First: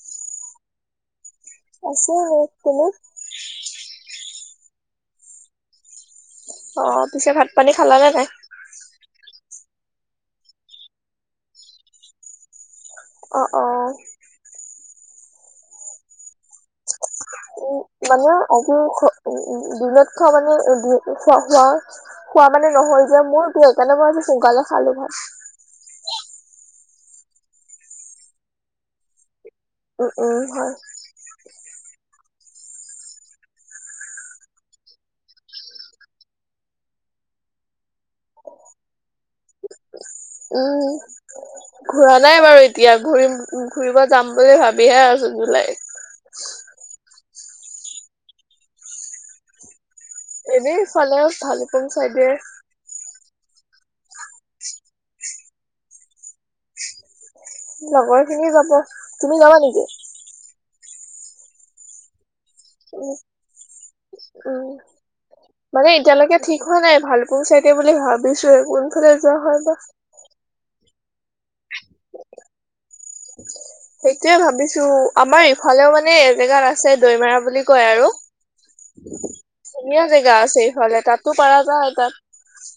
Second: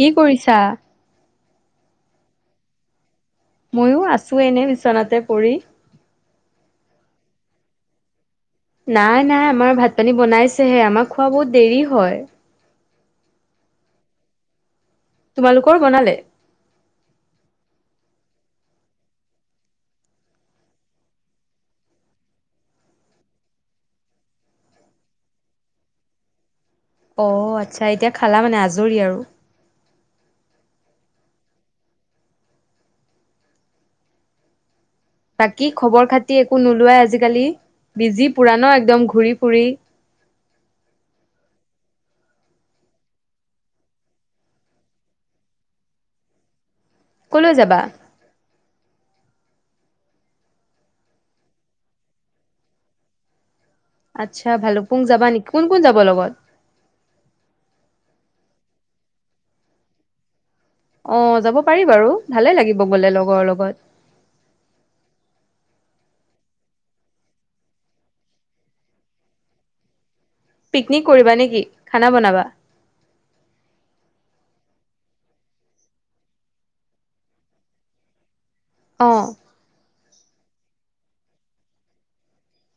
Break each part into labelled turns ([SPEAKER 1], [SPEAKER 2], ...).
[SPEAKER 1] কি কৰিছা
[SPEAKER 2] আছে এনে তুমি
[SPEAKER 1] চোৱেইনে বিচনাতে পৰি
[SPEAKER 2] অ পিছে ভাত পানী খাল নে নাই
[SPEAKER 1] নাই নাই আমাৰ ভাত পানী বনাইছেহে আমাৰ খোৱা বহুত দেৰি হয়
[SPEAKER 2] অ অ
[SPEAKER 1] তোমালোকৰ বনালে
[SPEAKER 2] উ মানে আজি উ দিনত খোৱা মানে খোৱা খোৱা খোৱা মানে নহয় যে মোৰতো সেইকাৰণে মই আজি সোনকালে খালো ভাল
[SPEAKER 1] অ আচ্ছা এতিয়া খালা মানে আজৰি আৰু
[SPEAKER 2] উম উম হয়
[SPEAKER 1] বাকী খবৰ খাতি একো নোলোৱাই আজিকালি বিজি পুৰা ন একদম ঘূৰি ফুৰি
[SPEAKER 2] উম ঘুৰা নাই বাৰু এতিয়া ঘুৰিম ঘুৰিব যাম বুলি ভাবিহে আছো জুলাই [unintelligible]
[SPEAKER 1] কলৈ যাবা
[SPEAKER 2] এনেই ফালে ভলোকং চাইদে
[SPEAKER 1] আচ্ছা ভালুপুং যাবা নেকি কোন কোন যাব লগত
[SPEAKER 2] লগৰ খিনি যাব তুমি যাবা নেকি
[SPEAKER 1] অ যাব পাৰি বাৰু ভালে লাগিব গলে
[SPEAKER 2] উম
[SPEAKER 1] লগৰ লগত
[SPEAKER 2] উম মানে এতিয়ালৈকে ঠিক হোৱা নাই ভালপুং চাইকে বুলি ভাবিছোে কোনফালে যোৱা হয় বা
[SPEAKER 1] পিকনিক কৰিবা নেকি খানা বনাবা
[SPEAKER 2] সেইটোৱে ভাবিছো আমাৰ ইফালেও মানে এজেগাত আছে দৈমৰা বুলি কয় আৰু
[SPEAKER 1] অ'
[SPEAKER 2] ধুনীয়া জেগা আছে ইফালে তাতো পৰাৰা যায় তাত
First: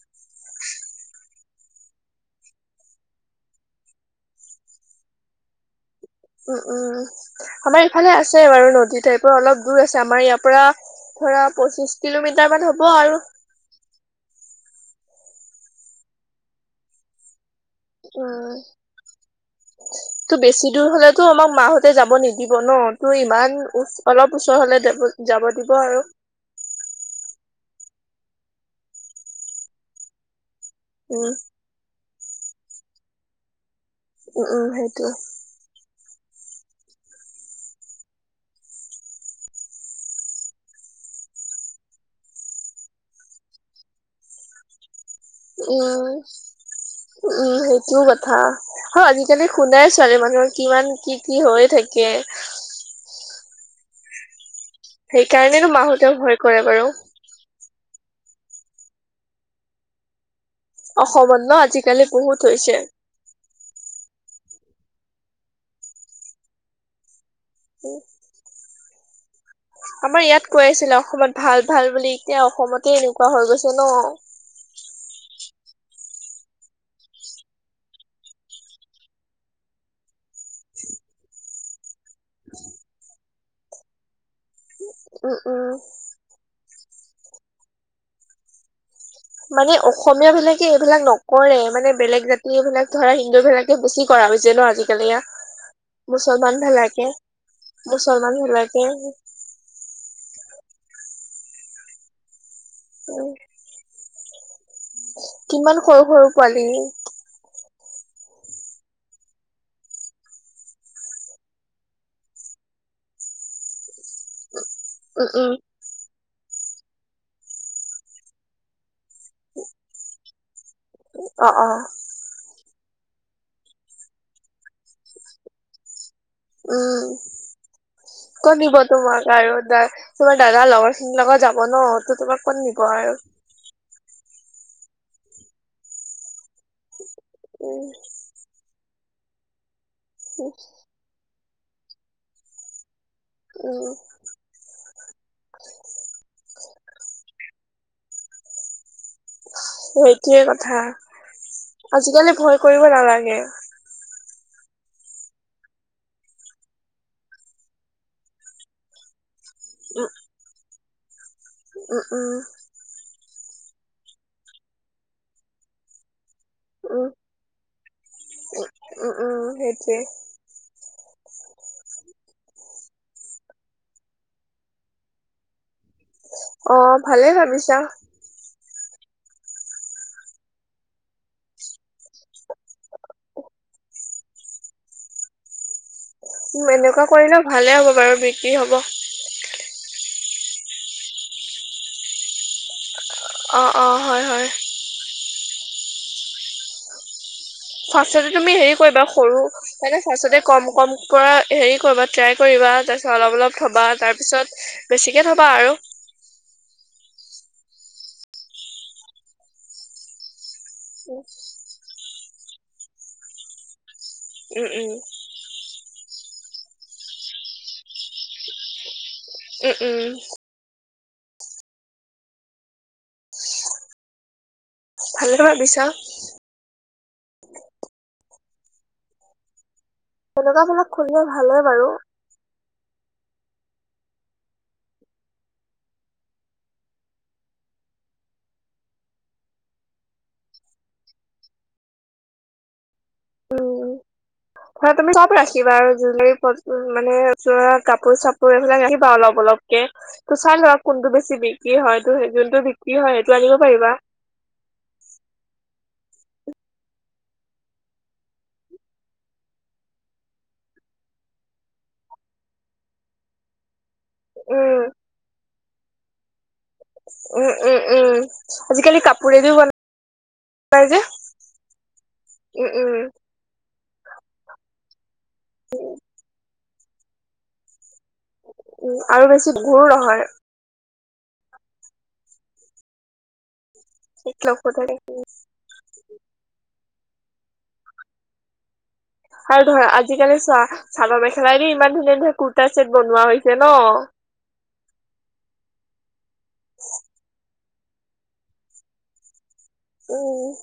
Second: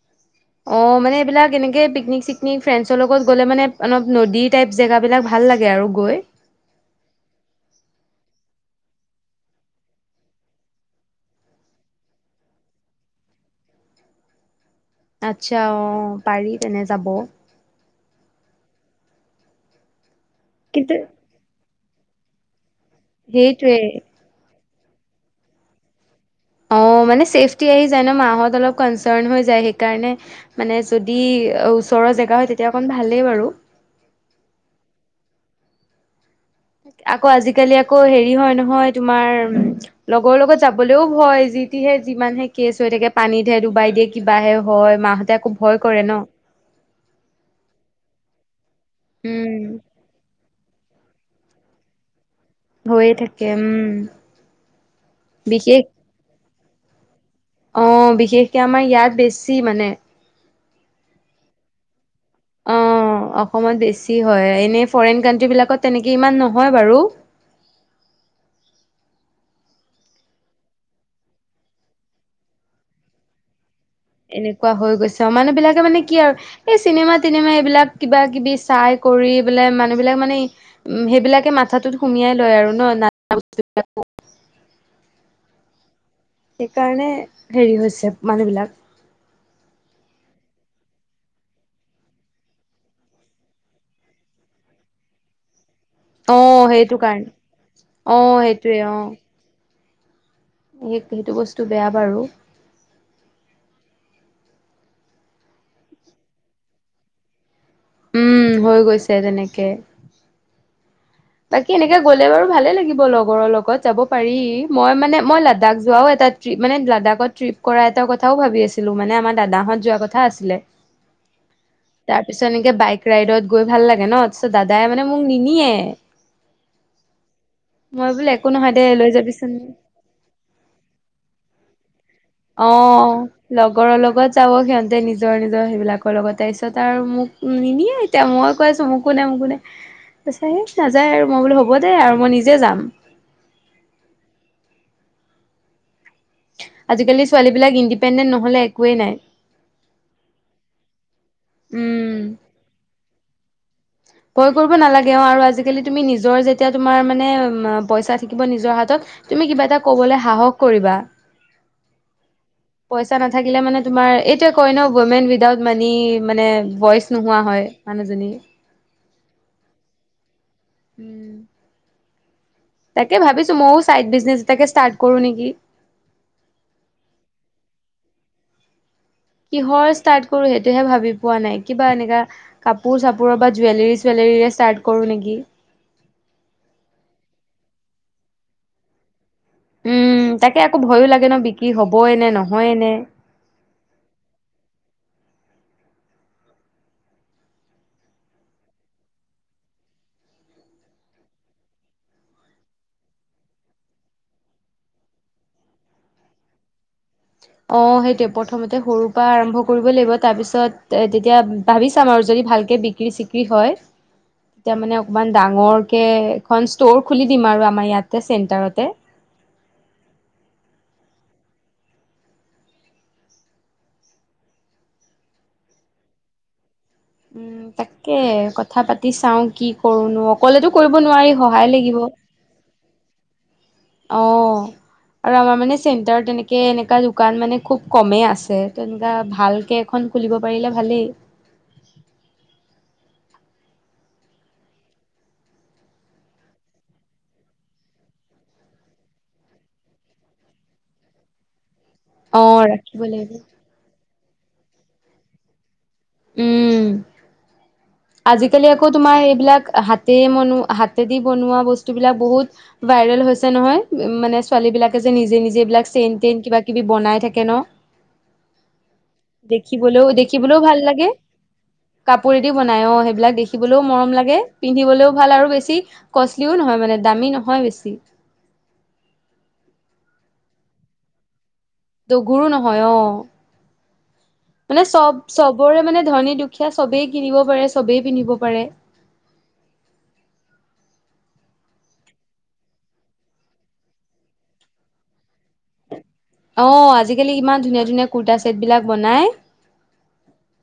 [SPEAKER 1] অ মানে এইবিলাক এনেকে পিকনিক চিকনিক ফ্ৰেণ্ডছৰ লগত গ'লে মানে অলপ নদীৰ টাইপ জেগাব বিলাক ভাল ভাল লাগে আৰু গৈ
[SPEAKER 2] উম উম আমাৰ ইফালে আছে বাৰু নদী টাইপৰ অলপ দূৰ আছে আমাৰ ইয়াৰ পৰা ধৰা পঁচিশ কিলোমিটাৰ মান হ'ব আৰু
[SPEAKER 1] আচ্ছা অ পাৰি তেনে যাব
[SPEAKER 2] উ তো বেছি দূৰ
[SPEAKER 1] কিন্তু
[SPEAKER 2] হলেতো আমাক মাহত ততে যাব নিদিব ন তোৰ
[SPEAKER 1] সেইটোৱে
[SPEAKER 2] ইমানচ অলপ ওচৰ হলে যাব যাব দিব আৰু
[SPEAKER 1] অ মানে চেফটি আহি যায় ন মাহত অলপ কনচাৰ্ণ হৈ যায় সেইকাৰণে মানে যদি
[SPEAKER 2] উম
[SPEAKER 1] ওচৰৰ জেগা হয় তেতিয়া অকন ভালেই বাৰু
[SPEAKER 2] উম উম সেইটোে
[SPEAKER 1] আকৌ আজিকালি আকৌ হেৰি হয় নহয় তোমাৰ লগৰ লগত যাবলেও ভয় যি তেতিহে যিমান হে কেছ হৈ থাকে পানীতহে ডুবাই দিয়ে কিবাহে হয় মাহ একো ভয় কৰে
[SPEAKER 2] উম
[SPEAKER 1] ন
[SPEAKER 2] উম সেইটোও কথা অ আজিকালি
[SPEAKER 1] উম,
[SPEAKER 2] শুনাই ছোৱালী মানুহৰ কিমান কি কি হৈ থাকে
[SPEAKER 1] হৈয়ে থাকে উম
[SPEAKER 2] সেইকাৰণো
[SPEAKER 1] বিশেষ
[SPEAKER 2] মাহোতে ভয় কৰে বাৰু
[SPEAKER 1] অ বিশেষকে আমাৰ ইয়াত বেছি মানে
[SPEAKER 2] অসমত ন আজিকালি বহুত
[SPEAKER 1] অ
[SPEAKER 2] হৈছে
[SPEAKER 1] অসমত বেছি হয় এনে ফৰেইন কাণ্ট্ৰ্ৰী বিলাকত তেনেকে ইমান নহয় বাৰু
[SPEAKER 2] অ আমাৰ ইয়াত কৈ আছিলে অসমত ভাল ভাল বুলি এতিয়া অসমতে এনেকুৱা হৈ গৈছে ন।
[SPEAKER 1] এনেকুৱা হৈ গৈছে অ মানে বিলাকে মানে কি আৰু এই চিনেমা তিনেমা এইবিলাক কিবা কিবি চাই কৰি বোলে মানুহ বিিলাক মানে উম সেইবিলাকে মাথাটোত সুমিয়াই লয় আৰু ন নস্তুাক
[SPEAKER 2] উম উম
[SPEAKER 1] সেইকাৰণে হেৰি হৈছে মানুহবিলাক
[SPEAKER 2] মানে অসমীয়া বিলাকে এইবিলাক নকৰে মানে বেলেগ জাতি এই বিলাক ধৰা হিন্দু বিলাকে বেছি কৰা ভাবিছে ন আজিকালি ই
[SPEAKER 1] অ
[SPEAKER 2] মুছলমান
[SPEAKER 1] সেইটো
[SPEAKER 2] ভালকে
[SPEAKER 1] কাৰণে অ
[SPEAKER 2] মুছলমান
[SPEAKER 1] সেইটোৱে
[SPEAKER 2] ভালকে
[SPEAKER 1] অ সেইটো বস্তু বেয়া বাৰু
[SPEAKER 2] উ কিমান সৰু সৰু পোৱালি
[SPEAKER 1] উম হৈ গৈছে তেনেকে বাকী এনেকে গ'লে বাৰু ভালে লাগিব লগৰৰ লগত যাব পাৰি মই মানে
[SPEAKER 2] উম
[SPEAKER 1] মই
[SPEAKER 2] উম
[SPEAKER 1] লাডাখ যোৱাও এটাাত ্ৰপ মানে দাদাকত ট্ৰিপ কৰা এটা কথাও ভাবি আছিলো মানে আমাৰ দাদাহঁত যোৱা কথা আছিলে
[SPEAKER 2] অ অ
[SPEAKER 1] ে বাইক ৰাইডত গৈ ভাল লাগে ন ত দাদাই মানে মোক নিনিয়ে মই
[SPEAKER 2] আহ
[SPEAKER 1] বোলে একো
[SPEAKER 2] ক
[SPEAKER 1] নহয়
[SPEAKER 2] দিব
[SPEAKER 1] দে লৈ
[SPEAKER 2] তোমাক
[SPEAKER 1] যাবিচোন
[SPEAKER 2] আৰু দ তোমাৰ দাদাৰ লগৰখিনিৰ লগত যাব নো তোমাক ক'ত
[SPEAKER 1] অ
[SPEAKER 2] নিব আৰু
[SPEAKER 1] লগৰৰ লগত যাব সিহতে নিজৰ নিজৰ সেইবিলাকৰ লগত তাৰপিছত আৰু মোক
[SPEAKER 2] উম
[SPEAKER 1] নিনিয়ে এতি মই কছো মোকো নাই মোকো নাই ত
[SPEAKER 2] উম
[SPEAKER 1] স নাযায় আৰু মই বোলো হ'ব দেেই আৰু মই নিজে যাম
[SPEAKER 2] উম
[SPEAKER 1] আজিকালি ছোৱালীবিলাক ইণ্ডিপেণ্ডেণ্ট নহ'লে একোৱেই নাই
[SPEAKER 2] সেইটোোৱে কথা
[SPEAKER 1] উম
[SPEAKER 2] আজিকালি ভয় কৰিব নালাগে
[SPEAKER 1] ভয় কৰিব নালাগে আৰু আজিকালি তুমি নিজৰ যেতিয়া তোমাৰ মানে পইচা থাকিব নিজৰ হাতত তুমি কিবা এটা কবলৈ সাহস কৰিবা
[SPEAKER 2] অঁ অঁ
[SPEAKER 1] পইচা নাথাকিলে মানে তোমাৰ এইটোোৱে কয় ন ইমেন উইদাউট মানি মানে ভইচ
[SPEAKER 2] উম
[SPEAKER 1] নোহোৱা হয় মানজননিী
[SPEAKER 2] অ সেইটোৱ
[SPEAKER 1] উম তাকে ভাবিছো মইও চাইড বিজনেছ এটাকে ষ্টাৰ্ট কৰো নেকি
[SPEAKER 2] অ ভালে ভাবিছা
[SPEAKER 1] কিহৰ ষ্টাৰ্ট কৰো সেইটোহে ভাবি পোৱা নাই কিবা এনেকাা কাপোৰ চাপোৰৰ বা জুৱেলৰ চুৱেলৰ কৰো নেকি
[SPEAKER 2] এনেকুৱা কৰিলেও ভালে হ'ব বাৰু বিক্ৰী হব
[SPEAKER 1] উম তাকে আকৌ ভয়ো লাগে ন বিক্ৰী হবই নে নহয় নে
[SPEAKER 2] অঁ অঁ হয় হয় ফাৰ্ষ তুমি হে কৰিবা সৰু ম ফাৰ কম ক হে কৰিবা ট্ৰাই কৰিবা া তাৰত অলপ অলপ থবা তাৰপিছত বেছিকে থবা আৰু [inaudible]
[SPEAKER 1] অ সেইটোৱে প্ৰথমতে সৰু পৰা আৰম্ভ কৰিবই লাগিব তাৰ পিছত এ তেতিয়া ভাবি চাম আৰু যদি ভাল বিক্ৰী চিক্ৰী হয়
[SPEAKER 2] উম
[SPEAKER 1] তেতিয়া
[SPEAKER 2] উম
[SPEAKER 1] মানে অকমান ডাঙৰ এখন ষ্টৰ খুলি দিম আৰু আমাৰ ইয়াতে চেন্টাৰতে
[SPEAKER 2] উম উম ভালে পৰা বিছা
[SPEAKER 1] উম তাকে কথা পাতি চাও কি কৰো নো
[SPEAKER 2] তেনেকুৱা
[SPEAKER 1] অকলেতো
[SPEAKER 2] বিলাক
[SPEAKER 1] কৰিব
[SPEAKER 2] খুলিলে
[SPEAKER 1] নোৱাৰি
[SPEAKER 2] ভালে
[SPEAKER 1] সহায়
[SPEAKER 2] বাৰু
[SPEAKER 1] লাগিব আহ আৰু আমাৰ মানে চেণ্টাৰ তেনেকে এনেককা দোকান মানে খুব কমে আছে তেনেকুৱা ভালকে এখন খুলিব পাৰিলে ভালেই
[SPEAKER 2] [inaudible] উম ৰা তুমি চাপ ৰাখিবা আৰু জুলী প মানে চৰা কাপোৰ চাপোৰ এইবিলাক ৰাখিবা অলপ অলপকে ত চাই ল কোনটো বেছি বিক্ৰী হয় ত
[SPEAKER 1] অ
[SPEAKER 2] যোনটো বিক্ৰী
[SPEAKER 1] ৰাখিব
[SPEAKER 2] হয় সেইটো
[SPEAKER 1] লাগিব
[SPEAKER 2] আনিব পাৰিবা
[SPEAKER 1] উম
[SPEAKER 2] [inaudible]
[SPEAKER 1] আজিকালি আকৌ তোমাৰ সেইবিলাক হাতে বন হাতে দি বনোৱা বস্তুবিলাক বহুত ব হৈছে নহয় উ মানে ছোৱালী
[SPEAKER 2] উম,
[SPEAKER 1] বিলাকে যে নিজে নিজে এইবিলাক চেইন েইন কিবা কিবি বনাই থাকে
[SPEAKER 2] উম,
[SPEAKER 1] ন
[SPEAKER 2] উম, উম, আজিকালি কাপোৰেদি
[SPEAKER 1] দেখিবলৈও দেখিবলৈও ভাল
[SPEAKER 2] বনাই
[SPEAKER 1] লাগে
[SPEAKER 2] যে
[SPEAKER 1] কাপদি
[SPEAKER 2] উম,
[SPEAKER 1] বনাই অ
[SPEAKER 2] উম,
[SPEAKER 1] সেইবিলাক লেও মৰম লাগে পিন্ধিবলেও ভাল আৰু বেছি কষ্টলিও নহয় মানে দামী নহয় বেছি
[SPEAKER 2] উ আৰু বেছি ভুৰ নহয়
[SPEAKER 1] দগুৰো নহয় অ মানে চব চবৰে মানে ধনী দুখীয়া চবেই কিনিব পাৰে চবেই পিন্ধিব পাৰে
[SPEAKER 2] আৰু ধৰা আজিকালি চোৱা চাদৰ মেখেলাইৰে ইমান ধুনীয়া ধুনীয়া কুুৰ্তা চেট বনোৱা হৈছে ন [inaudible]
[SPEAKER 1] অ আজিকালি ইমান ধুনীয়া ধুনীয়া কুুৰ্তা চছেট বিলাক বনাই
[SPEAKER 2] উম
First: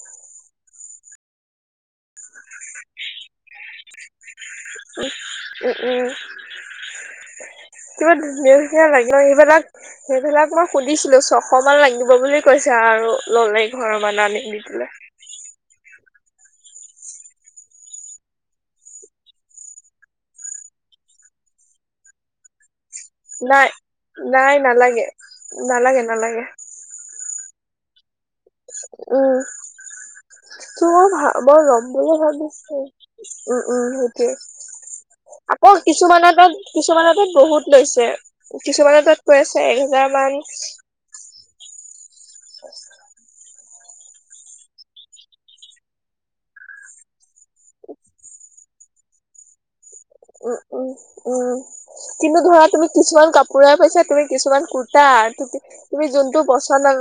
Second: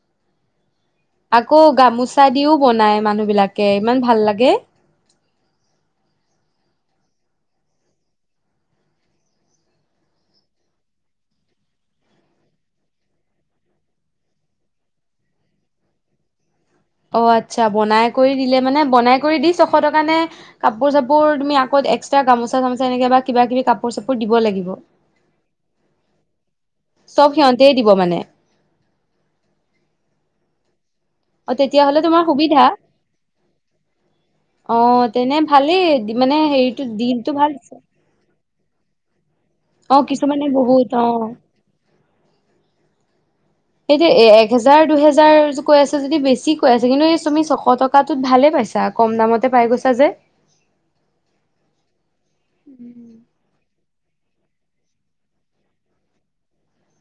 [SPEAKER 1] আকৌ গামোচা দিও বনাই মানুহ বিলাকে ইমান ভাল লাগে
[SPEAKER 2] উ উ উ কিবা ধুনীয়া ধুনীয়া লাগে সেইবিলাক সেইবিলাক মই সুধিছিলো ছশ মান লাগিব বুলি কৈছে া আৰু ল'লেই ঘৰৰ মানে আনি দি পাই
[SPEAKER 1] অ আচ্ছা বনাই কৰি দিলে মানে বনাই কৰি দি ছশ টকা নে কাপোৰ চাপোৰ তুমি আকৌ এক্স্ৰ গামচা গাম নেকে বা কিবা কিবি
[SPEAKER 2] নাই
[SPEAKER 1] কাপোৰ চাপোৰ দিব
[SPEAKER 2] নাই
[SPEAKER 1] লাগিব
[SPEAKER 2] নালাগে নালাগে নালাগে
[SPEAKER 1] চব সিহঁতে দিব মানে
[SPEAKER 2] উম ত মই ভ
[SPEAKER 1] অ
[SPEAKER 2] মই ৰম
[SPEAKER 1] তেতিয়াহ'লে
[SPEAKER 2] বুলি
[SPEAKER 1] তোমাৰ সুবিধা।
[SPEAKER 2] ভাবিছো উম উম সেইটোৱে
[SPEAKER 1] অ তেনে
[SPEAKER 2] আকৌ
[SPEAKER 1] ভালেই
[SPEAKER 2] কিছুমান
[SPEAKER 1] মানে
[SPEAKER 2] ত
[SPEAKER 1] হেৰিটো
[SPEAKER 2] কিছুমান ত
[SPEAKER 1] দিনটো ভাল
[SPEAKER 2] বহুত
[SPEAKER 1] দিছে।
[SPEAKER 2] লৈছে কিছুমান ত ৈ আছে
[SPEAKER 1] অ
[SPEAKER 2] এজাৰ মান
[SPEAKER 1] কিছুমানে বহুত অ।
[SPEAKER 2] আ
[SPEAKER 1] এইটো এ এক হেজাৰ দুহেজাৰ কৈ আছে যদি বেছি কৈ আছে কিন্তু এই তুমি ছশ টকাাতত ভাল পা কম দামতে পাই গৈ
[SPEAKER 2] উম উম উম কিন্তু ধৰা তুমি কিছুমান কাপোই পাইছা তুমি কিছুমান কুৰ্তা তুমি যোনটো পচন্দ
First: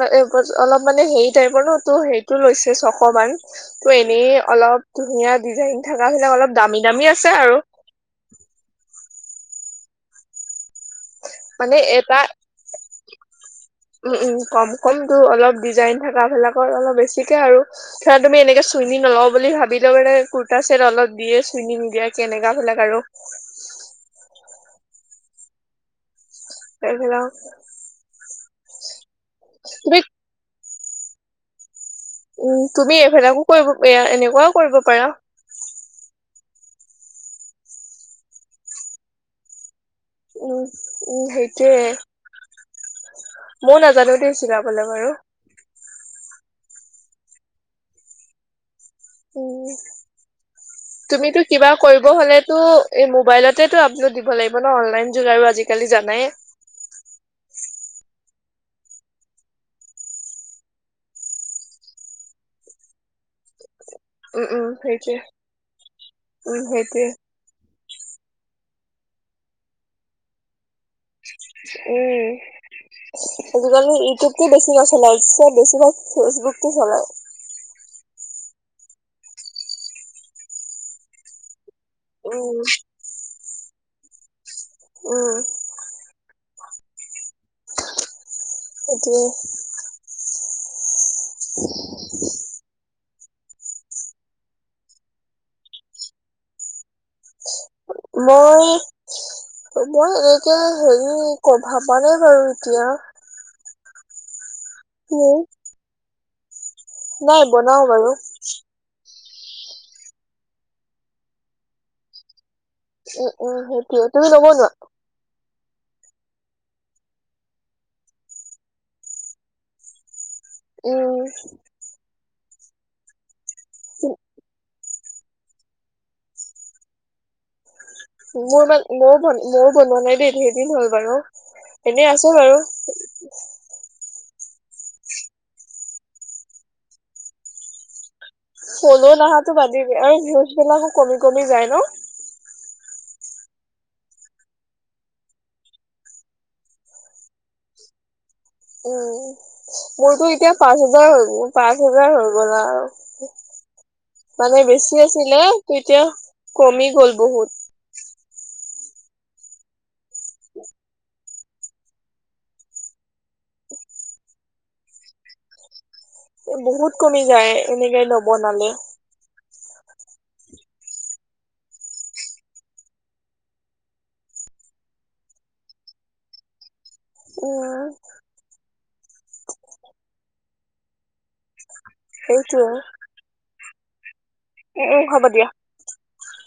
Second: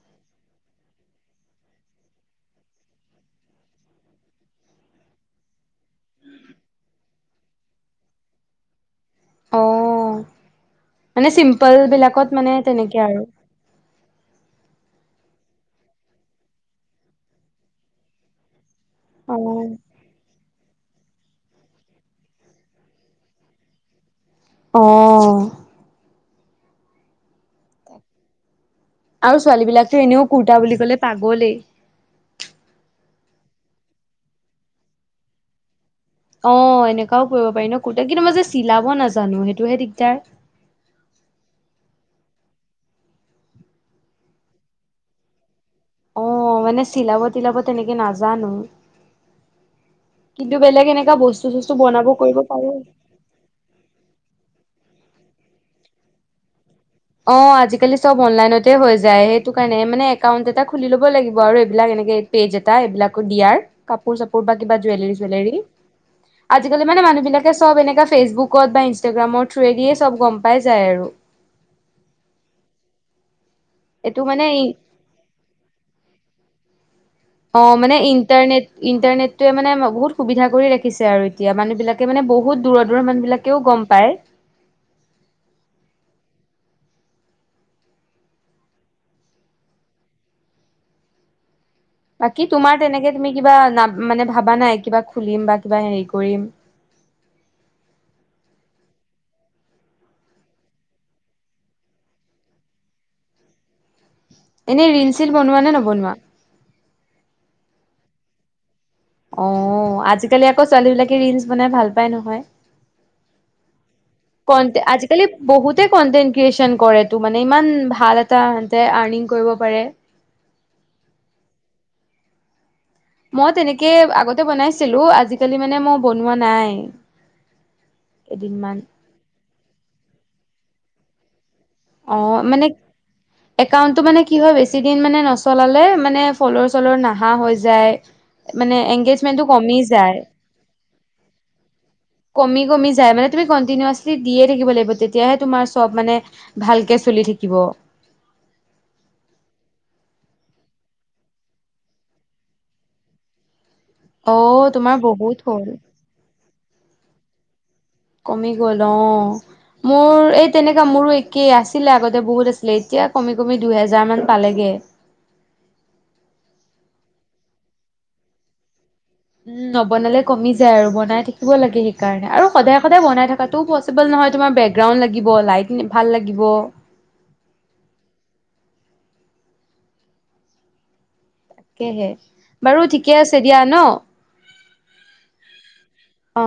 [SPEAKER 2] অলপ মানে হেৰি টাইপৰ ন সেইটো লৈছে ছকান ত' এনেই অলপ ধুনীয়া ডিজাইন থকা বিিলাক অলপ দামী দামী ঠ আছে আৰু
[SPEAKER 1] অঁ মানে চিম্পল বিলাকত মানে তেনেকে আৰু
[SPEAKER 2] উম, উম, কম কমটো অলপ ডিজাইন থকা বিিলাকৰ অলপ বেছিকে আৰু ধৰা তুমি এনেকে চুইনী নলও
[SPEAKER 1] অ
[SPEAKER 2] বুলি ভাবিলো মানে ক ত তাৰ চত অলপ দিয়ে চিন নি দিয়া কেনেকাা বিলাক আৰু
[SPEAKER 1] আহ
[SPEAKER 2] পফেলা
[SPEAKER 1] আৰু ছোৱালী বিলাকতো এনেও কুৰ্তা বুলি কলে পাগলেই
[SPEAKER 2] উম তুমি এইবিলাকো কৰিব এয়া এনেকুৱাও কৰিব পাৰা
[SPEAKER 1] অ এনেককাাও কৰিব পাৰি ন কুৰ্ত কিন্তু মই যে চিলাব নাজানো সেইটোহে দিদ
[SPEAKER 2] উম উম সেইটোোৱে ময় নাজানো দ চিলাবলে বাৰু
[SPEAKER 1] অ মানে চিলাব তিলাব তেনেকে নাজানো
[SPEAKER 2] উম
[SPEAKER 1] কিন্তু বেলেগ এনেকা
[SPEAKER 2] তুমিতটো
[SPEAKER 1] বস্তু
[SPEAKER 2] কিবা
[SPEAKER 1] চস্তু
[SPEAKER 2] কৰিব
[SPEAKER 1] বনাব
[SPEAKER 2] হলেতটো
[SPEAKER 1] পাৰো
[SPEAKER 2] এই মোবাইলতেতটো আপলোড দিব লাগিব হ ন অনলাইন যুগ আৰু আজিকালি জানাই
[SPEAKER 1] অ আজিকালি চব অনলাইনতে হৈ যায় সেইটো কাৰণে মানে একাউণ্ট এটা খুলি ল'ব লাগিব আৰু এইবিলাক এনেকে পেজ এটা এইবিলাকো দিয়াৰ কাপোৰ চাপোৰ
[SPEAKER 2] উম
[SPEAKER 1] বা
[SPEAKER 2] উম
[SPEAKER 1] কিবা জুৱেলৰী
[SPEAKER 2] সেইটোৱে
[SPEAKER 1] চেলৰী
[SPEAKER 2] উম
[SPEAKER 1] আজিকালি মানে
[SPEAKER 2] সেইটোৱে
[SPEAKER 1] মানুহ বিিলাকে চব এনে ফেচবুকত বা ইনষ্টাগ্ৰামৰ থ্ৰুৱে দিয়েই চব গম পাই যায় আৰু
[SPEAKER 2] উম আজিকালি
[SPEAKER 1] এইটো
[SPEAKER 2] ইউটিউব বছি
[SPEAKER 1] মানে
[SPEAKER 2] না চলাই উছে বছিভাগ ফেচবুক চলায়
[SPEAKER 1] অ মানে ইণ্টাৰনেট ইণ্টাৰনেটটোৱে মানে বহুত সুবিধা কৰি ৰাখিছে আৰু এতিয়া মানুহ বিিলাক ে মানে
[SPEAKER 2] উম
[SPEAKER 1] বহুত দূৰ দৰৰ মানুহ বিলাকেও গম পায়
[SPEAKER 2] উম এটোয়া উ
[SPEAKER 1] বাকী তোমাৰ তেনেকে তুমি কিবা না মানে ভাবা নাই কিবা খুলিম বা কিবা হেৰি কৰিম
[SPEAKER 2] মই ত মই এনেকে হেৰি ক ভাবা নে বাৰু এতিয়া
[SPEAKER 1] এনেই ৰিল চল
[SPEAKER 2] উম
[SPEAKER 1] বনোৱা নে নবনোৱা
[SPEAKER 2] নাই বনাও বাৰু
[SPEAKER 1] অ আজিকালি আকৌ ছোৱালী বিিলাকে ৰিলচ বনাই ভাল পাই নহয়
[SPEAKER 2] উম উম সেইটো তুমি কব যোৱা
[SPEAKER 1] কনটে আজিকালি বহুতে কনটেন্ট ক্ৰিয়েচন কৰে তটো মানে ইমান ভাল এটা সতে আৰ্নিং কৰিব পাৰে
[SPEAKER 2] উম
[SPEAKER 1] মই তেনেকে আগতে বনাইছিলো আজিকালি মানে মই বনোৱা নাই
[SPEAKER 2] মোৰ
[SPEAKER 1] কেইদিনমান
[SPEAKER 2] মান মইন মইো বনোৱা নাই দেই সেইদিন হ'ল বাৰু এনেই
[SPEAKER 1] অ
[SPEAKER 2] আছো বাৰু
[SPEAKER 1] মানে একাউন্টটো মানে কি কি হয় বেছি দিন মানে নচলালে মানে ফলৰ চলৰ নাহা হৈ যায় মানে
[SPEAKER 2] ফলো
[SPEAKER 1] এগেজমেন্টো
[SPEAKER 2] নাহাতো
[SPEAKER 1] কমি
[SPEAKER 2] বাদেই দিয়া আৰু
[SPEAKER 1] যায়
[SPEAKER 2] ভিউজ বিলাকো কমি কমি যায় ন।
[SPEAKER 1] কমি যায় মানে তুমি কণ্টিনিচলি দিয়ে থাকিব লাগিব তেতিয়াহে তোমাৰ চব মানে ভালকে চলি থাকিব
[SPEAKER 2] উম মোৰতো এতিয়া পাঁচ হোজাৰ হৈ পাঁচ হোজাৰ হৈ গ'লা আৰু
[SPEAKER 1] অ'
[SPEAKER 2] মানে
[SPEAKER 1] তোমাৰ
[SPEAKER 2] বেছি
[SPEAKER 1] বহুত
[SPEAKER 2] আছিলে
[SPEAKER 1] হ'ল
[SPEAKER 2] এতিয়া কমি গ'ল বহুত
[SPEAKER 1] কমি গ'ল অ মোৰ এই তেনেককা মোৰো একেই আছিলে আগতে বহুত আছিলে এতিয়া কমি কমি দুই হেজাৰ মান পালেগে [inaudible]
[SPEAKER 2] বহুত কমি যায় এনেকে লব নালে
[SPEAKER 1] উম নবনালে কমি যায় আৰু বনাই থাকিব লাগে সেইকাৰণে আৰু সদায় সদায় বনাই থকাটো পচিবল নহয় তোমাৰ বেকগ্ৰাউণ্ড লাগিব লাইট ভাল লাগিব
[SPEAKER 2] উ
[SPEAKER 1] তাকেহে
[SPEAKER 2] সেইটোৱে
[SPEAKER 1] বাৰু ঠিকে আছে দিয়া ন
[SPEAKER 2] উম উম হ'ব দিয়া
[SPEAKER 1] অ